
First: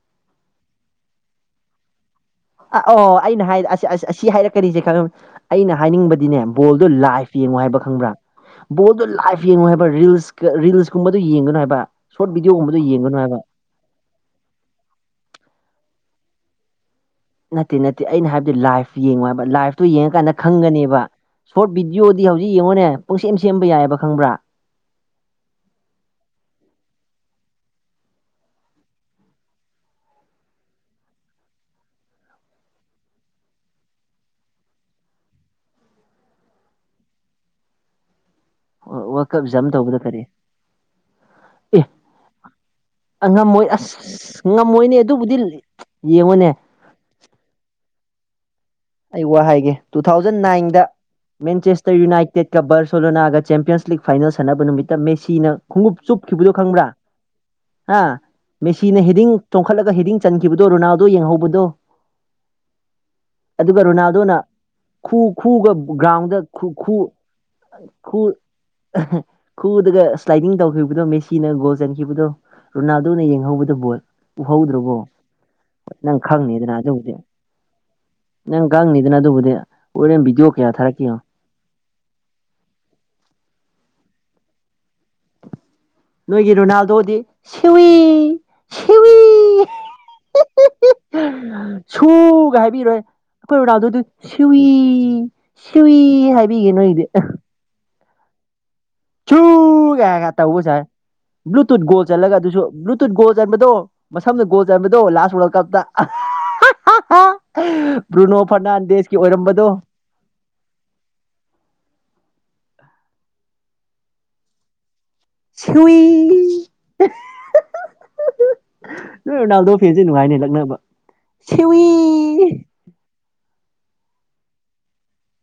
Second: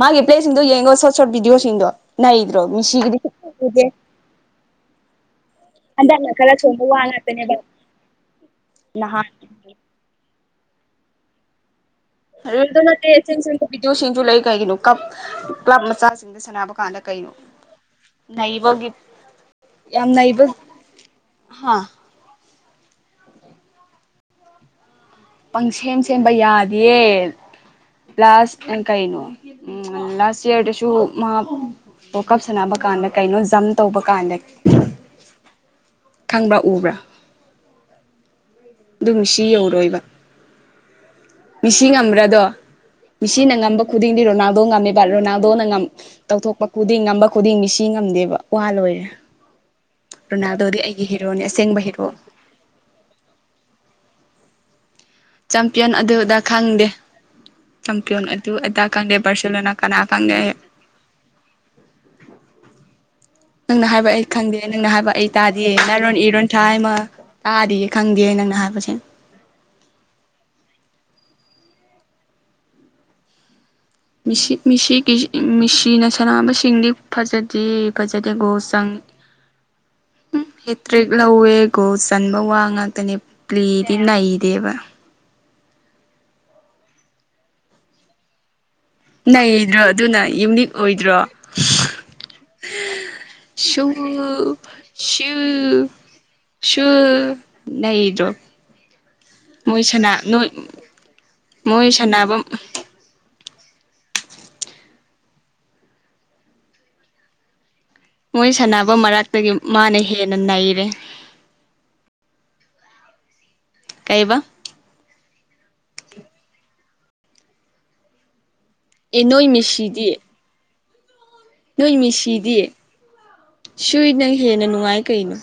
[SPEAKER 1] ꯃꯥꯒꯤ ꯄ꯭ꯂꯦꯁꯤꯡꯗꯣ ꯌꯦꯡꯉꯣ ꯁꯣꯔꯠ ꯁꯣꯔꯠ ꯚꯤꯗꯤꯑꯣꯁꯤꯡꯗꯣ ꯅꯩꯗ꯭ꯔꯣ
[SPEAKER 2] ꯑꯥ ꯑꯣ
[SPEAKER 1] ꯃꯤꯁꯤꯒꯤꯗꯤ
[SPEAKER 2] ꯑꯩꯅ ꯍꯥꯏ ꯑ
[SPEAKER 1] ꯎꯗꯦ
[SPEAKER 2] ꯑꯁꯤ ꯍꯥꯏꯔ ꯀꯔꯤꯁꯦ ꯈꯪꯉꯃꯤ ꯑꯩꯅ
[SPEAKER 1] ꯍꯟꯗꯛꯅ
[SPEAKER 2] ꯍꯥꯏꯅꯤꯡꯕꯗꯤꯅꯦ
[SPEAKER 1] ꯈꯔ ꯁꯣꯟꯕ
[SPEAKER 2] ꯕꯣꯜꯗꯨ
[SPEAKER 1] ꯋꯥ
[SPEAKER 2] ꯂꯥꯏꯐ
[SPEAKER 1] ꯉꯥꯛꯇꯅꯦꯕ
[SPEAKER 2] ꯌꯦꯡꯉꯣ ꯍꯥꯏꯕ ꯈꯪꯕ꯭ꯔꯥ ꯕꯣꯜꯗꯨ
[SPEAKER 1] ꯅꯍꯥꯟ
[SPEAKER 2] ꯂꯥꯏꯐ ꯌꯦꯡꯉꯣ ꯍꯥꯏꯕ ꯔꯤꯜꯁ ꯔꯤꯜꯁꯀꯨꯝꯕꯗꯨ ꯌꯦꯡꯒꯅꯨ ꯍꯥꯏꯕ ꯁꯣꯔꯠ ꯚꯤꯗꯤꯑꯣꯒꯨꯝꯕꯗꯣ
[SPEAKER 1] ꯔꯤꯜꯁꯗ‌ ꯅꯠꯇꯦ
[SPEAKER 2] ꯌꯦꯡꯒꯅꯨ ꯍꯥꯏꯕ
[SPEAKER 1] ꯁ ꯕꯤꯗꯤꯑꯣ ꯁꯤꯡꯁꯨ ꯂꯩ ꯀꯩꯒꯤꯅꯣ ꯀ ꯀ꯭ꯂꯕ ꯃꯆꯥꯁꯤꯡꯗ ꯁꯥꯟꯅꯕ ꯀꯥꯟꯗ ꯀꯩꯅꯣ
[SPEAKER 2] ꯅꯠꯇꯦ ꯅꯠꯇꯦ ꯑꯩꯅ ꯍꯥꯏꯕꯗꯤ
[SPEAKER 1] ꯅꯩꯕꯒꯤ
[SPEAKER 2] ꯂꯥꯏꯐ ꯌꯦꯡꯉꯣ ꯍꯥꯏꯕ ꯂꯥꯏꯐꯇꯨ
[SPEAKER 1] ꯌꯥꯝ
[SPEAKER 2] ꯌꯦꯡꯉꯀꯥꯟꯗ
[SPEAKER 1] ꯅꯩꯕ
[SPEAKER 2] ꯈꯪꯒꯅꯦꯕ ꯁꯣꯔꯠ
[SPEAKER 1] ꯍꯥ
[SPEAKER 2] ꯚꯤꯗꯤꯑꯣꯗꯤ ꯍꯧꯖꯤꯛ ꯌꯦꯡꯉꯣꯅꯦ ꯄꯨꯡ ꯁꯦꯝ ꯁꯦꯝꯕ ꯌꯥꯏꯑꯕ ꯈꯪꯕ꯭ꯔꯥ
[SPEAKER 1] ꯄꯪ ꯁꯦꯝ ꯁꯦꯝꯕ ꯌꯥꯗꯤꯌꯦ ꯂꯥꯁ ꯀꯥꯏꯅꫭ ꯎꯝ ꯂꯥꯁ ꯏꯌꯔꯗꯁꯨ ꯃꯥ ꯋꯥꯔꯜꯀꯞ ꯁꯥꯟꯅꯕ ꯀꯥꯟꯗ ꯀꯩꯅꯣ ꯖꯝ ꯇꯧꯕ ꯀꯥꯟꯗ
[SPEAKER 2] (inaudible)
[SPEAKER 1] ꯈꯪꯕ꯭ꯔꯥ ꯎꯕ꯭ꯔꯥ ꯑꯗꯨ
[SPEAKER 2] ꯋꯥꯔꯜ ꯀꯞ
[SPEAKER 1] ꯃꯤꯁꯤ
[SPEAKER 2] ꯑꯦꯛꯖꯥꯝ ꯇꯧꯕꯗ
[SPEAKER 1] ꯌꯧꯔꯣꯏꯕ
[SPEAKER 2] ꯀꯔꯤ
[SPEAKER 1] ꯃꯤꯁꯤ ꯆꯝꯕꯥ ꯑꯗꯨ
[SPEAKER 2] ꯑꯦ
[SPEAKER 1] ꯃꯤꯁꯤꯅ
[SPEAKER 2] ꯉꯝꯃꯣꯏ
[SPEAKER 1] ꯉꯝꯕ ꯈꯨꯗꯤꯡꯗꯤ
[SPEAKER 2] ꯑꯁ
[SPEAKER 1] ꯔꯣꯅꯥꯜꯗꯣ ꯉꯝꯃꯤ
[SPEAKER 2] ꯉꯝꯃꯣꯏꯅꯦ
[SPEAKER 1] ꯕ
[SPEAKER 2] ꯑꯗꯨꯕꯨꯗꯤ
[SPEAKER 1] ꯔꯣꯅꯥꯜꯗꯣꯅ
[SPEAKER 2] ꯌꯦꯡꯉꯨꯅꯦ
[SPEAKER 1] ꯇꯧꯊꯣꯛꯄ ꯈꯨꯗꯤꯡ ꯉꯝꯕ ꯈꯨꯗꯤꯡ ꯃꯤꯁꯤ ꯁꯤ ꯉꯝꯗꯦꯕ ꯋꯥ ꯂꯣꯏꯔꯦ
[SPEAKER 2] ꯑꯩ ꯋꯥ ꯍꯥꯏꯒꯦ ꯇꯨ ꯊꯥꯎꯖꯟ
[SPEAKER 1] ꯔꯣꯅꯥꯜꯗꯣꯗꯤ
[SPEAKER 2] ꯅꯥꯏꯟꯗ
[SPEAKER 1] ꯑꯩꯒꯤ ꯍꯦꯔꯣꯅꯦ ꯑꯁꯦꯡꯕ
[SPEAKER 2] ꯃꯦꯟꯆꯦꯁꯇꯔ
[SPEAKER 1] ꯍꯦꯔꯣ
[SPEAKER 2] ꯌꯨꯅꯥꯏꯇꯦꯠꯀ ꯕꯥꯔꯁꯣꯂꯣꯅꯥꯒ ꯆꯦꯝꯄꯤꯌꯟꯁ ꯂꯤꯒ ꯐꯥꯏꯅꯦꯜꯁ ꯁꯥꯟꯅꯕ ꯅꯨꯃꯤꯠ ꯃꯦꯁꯤꯅ
[SPEAKER 1] ꯆꯝꯄꯤꯌꯟ
[SPEAKER 2] ꯈꯣꯡꯎꯞ
[SPEAKER 1] ꯑꯗꯨꯗ
[SPEAKER 2] ꯆꯨꯞꯈꯤꯕꯗꯣ ꯈꯪꯕ꯭ꯔꯥ
[SPEAKER 1] ꯈꯪꯗꯦ
[SPEAKER 2] ꯍꯥ
[SPEAKER 1] ꯆꯝꯄꯤꯌꯟ ꯑꯗꯨ ꯑꯗꯥ
[SPEAKER 2] ꯃꯦꯁꯤꯅ
[SPEAKER 1] ꯈꯪꯗꯦ
[SPEAKER 2] ꯍꯤꯗꯤꯡ
[SPEAKER 1] ꯕꯥꯔꯁꯦꯂꯣꯅꯥ
[SPEAKER 2] ꯇꯣꯡꯈꯠꯂꯒ
[SPEAKER 1] ꯀꯅꯥ
[SPEAKER 2] ꯍꯤꯗꯤꯡ
[SPEAKER 1] ꯈꯪꯗꯦ
[SPEAKER 2] ꯆꯟꯈꯤꯕꯗꯣ ꯔꯣꯅꯥꯜꯗꯣ ꯌꯦꯡꯍꯧꯕꯗꯣ (inaudible) ꯑꯗꯨꯒ
[SPEAKER 1] ꯅꯪꯅ ꯍꯥꯏꯕ ꯑꯩ
[SPEAKER 2] ꯔꯣꯅꯥꯜꯗꯣꯅ
[SPEAKER 1] ꯈꯪꯗꯦ ꯅꯪꯅ ꯍꯥꯏꯕ
[SPEAKER 2] ꯈꯨ
[SPEAKER 1] ꯑꯩ ꯇꯥꯗꯤꯌꯦ
[SPEAKER 2] ꯈꯨꯒ
[SPEAKER 1] ꯅꯥꯔꯣꯟ
[SPEAKER 2] ꯒ꯭ꯔꯥꯎꯟꯗ
[SPEAKER 1] ꯏꯔꯣꯟꯊꯥ
[SPEAKER 2] ꯈꯨ
[SPEAKER 1] ꯍꯥꯏꯃ
[SPEAKER 2] ꯈꯨ
[SPEAKER 1] ꯇꯥꯗꯤꯌꯦ
[SPEAKER 2] ꯈꯨ
[SPEAKER 1] ꯈꯪꯗꯦ ꯅꯪꯅ ꯍꯥꯏꯕꯁꯦ
[SPEAKER 2] ꯈꯨꯗꯒ ꯁ꯭ꯂꯥꯏꯗꯤꯡ ꯇꯧꯈꯤꯕꯗꯣ ꯃꯦ ꯁꯤꯅ ꯒꯣꯜ ꯆꯟꯈꯤꯕꯗꯣ ꯔꯣꯅꯥꯜꯗꯣꯅ ꯌꯦꯡꯍꯧꯕꯗ
[SPEAKER 1] ꯃꯤꯁꯤꯒꯤ ꯃꯤꯁꯤꯅ
[SPEAKER 2] ꯅꯪ ꯈꯪꯅꯤꯗꯅ
[SPEAKER 1] ꯁꯥꯟꯅꯕꯁꯤꯡꯗꯤ
[SPEAKER 2] ꯑꯗꯨꯕꯨꯗꯤ
[SPEAKER 1] ꯐꯖꯗꯦ ꯐꯖꯗꯦ ꯒꯣꯜ
[SPEAKER 2] ꯅꯪ
[SPEAKER 1] ꯆꯪ
[SPEAKER 2] ꯈꯪꯅꯤꯗꯅ ꯑꯗꯨꯕꯨꯗꯤ ꯍꯣꯔꯦꯟ
[SPEAKER 1] ꯎꯝ
[SPEAKER 2] ꯚꯤꯗꯤꯑꯣ ꯀꯌꯥ ꯊꯥꯔꯛꯀꯦ
[SPEAKER 1] ꯍꯦꯇ꯭ꯔꯤꯛ
[SPEAKER 2] ꯌꯦꯡꯉꯣ
[SPEAKER 1] ꯂꯧꯋꯦ ꯒꯣꯜ ꯆꯟꯕ ꯋꯥ ꯉꯥꯛꯇꯅꯦ ꯄ꯭ꯂꯤꯗꯤ ꯅꯩ ꯗꯦꯕ
[SPEAKER 2] ꯅꯣꯏꯒꯤ ꯔꯣꯅꯥꯜꯗꯣꯗꯤ ꯁꯨꯏꯋꯤ
[SPEAKER 1] ꯅꯩꯗ꯭ꯔꯣ ꯑꯗꯨꯅ ꯌꯨꯅꯤꯛ ꯑꯣꯏꯗ꯭ꯔꯣ
[SPEAKER 2] ꯒ ꯍꯥꯏꯕꯤꯔꯣꯏ ꯑꯩꯈꯣꯏ
[SPEAKER 1] ꯁꯨ
[SPEAKER 2] ꯑꯣꯔꯥꯜꯗꫭ ꯗꯨ ꯁꯋꯤ
[SPEAKER 1] ꯁꯨ
[SPEAKER 2] ꯁꯋꯤ ꯍꯥꯏꯕꯤꯒꯦ ꯅꯣꯏ ꯏꯗꯤ
[SPEAKER 1] ꯕ (unintelligible)
[SPEAKER 2] ꯁꯨ ꯀꯌꯥ ꯈꯥꯛ ꯇꯁꯦ
[SPEAKER 1] ꯃꯣꯏ
[SPEAKER 2] ꯕ꯭ꯂꯨꯇꯨꯠ ꯣꯜ ꯆꯠꯂꯒ
[SPEAKER 1] ꯁꯥꯟꯅꯕ
[SPEAKER 2] ꯑꯗꯨꯁꯨ ꯭ꯂꯨꯇꯨꯠ ꯣꯜ (unintelligible) ꯆꯟꯕꯗꯣ ꯃꯁꯝꯅ ꯒꯣꯜ ꯆꯟꯕꯗꯣ ꯂꯥꯁ ꯋꯥꯔꯜ ꯀꯞꯇꯥ ꯕ꯭ꯔꯨꯅꯣ ꯐꯔꯅꯥꯟꯗꯦꯁꯀꯤ ꯑꯣꯏꯔꯝꯕꯗꯣ
[SPEAKER 1] ꯅ ꯅꯩꯏꯔꯦ ꯀꯩꯕ
[SPEAKER 2] ꯁꯨꯏꯋꯤ
[SPEAKER 1] ꯑꯦ
[SPEAKER 2] ꯅꯣꯏ ꯔꯣꯅꯥꯜꯗꯣ ꯐꯦꯟꯁꯦ
[SPEAKER 1] ꯃꯤꯁꯤꯗꯤ
[SPEAKER 2] ꯅꯨꯡꯉꯥꯏꯅꯦ ꯂꯛꯅꯕ
[SPEAKER 1] ꯅꯣꯏ ꯃꯤꯁꯤꯗꯤ
[SPEAKER 2] ꯁꯤꯋꯤ
[SPEAKER 1] ꯁꯨꯏꯅ ꯍꯦꯟꯅ ꯅꯨꯡꯉꯥꯏ ꯀꯩꯅꯣ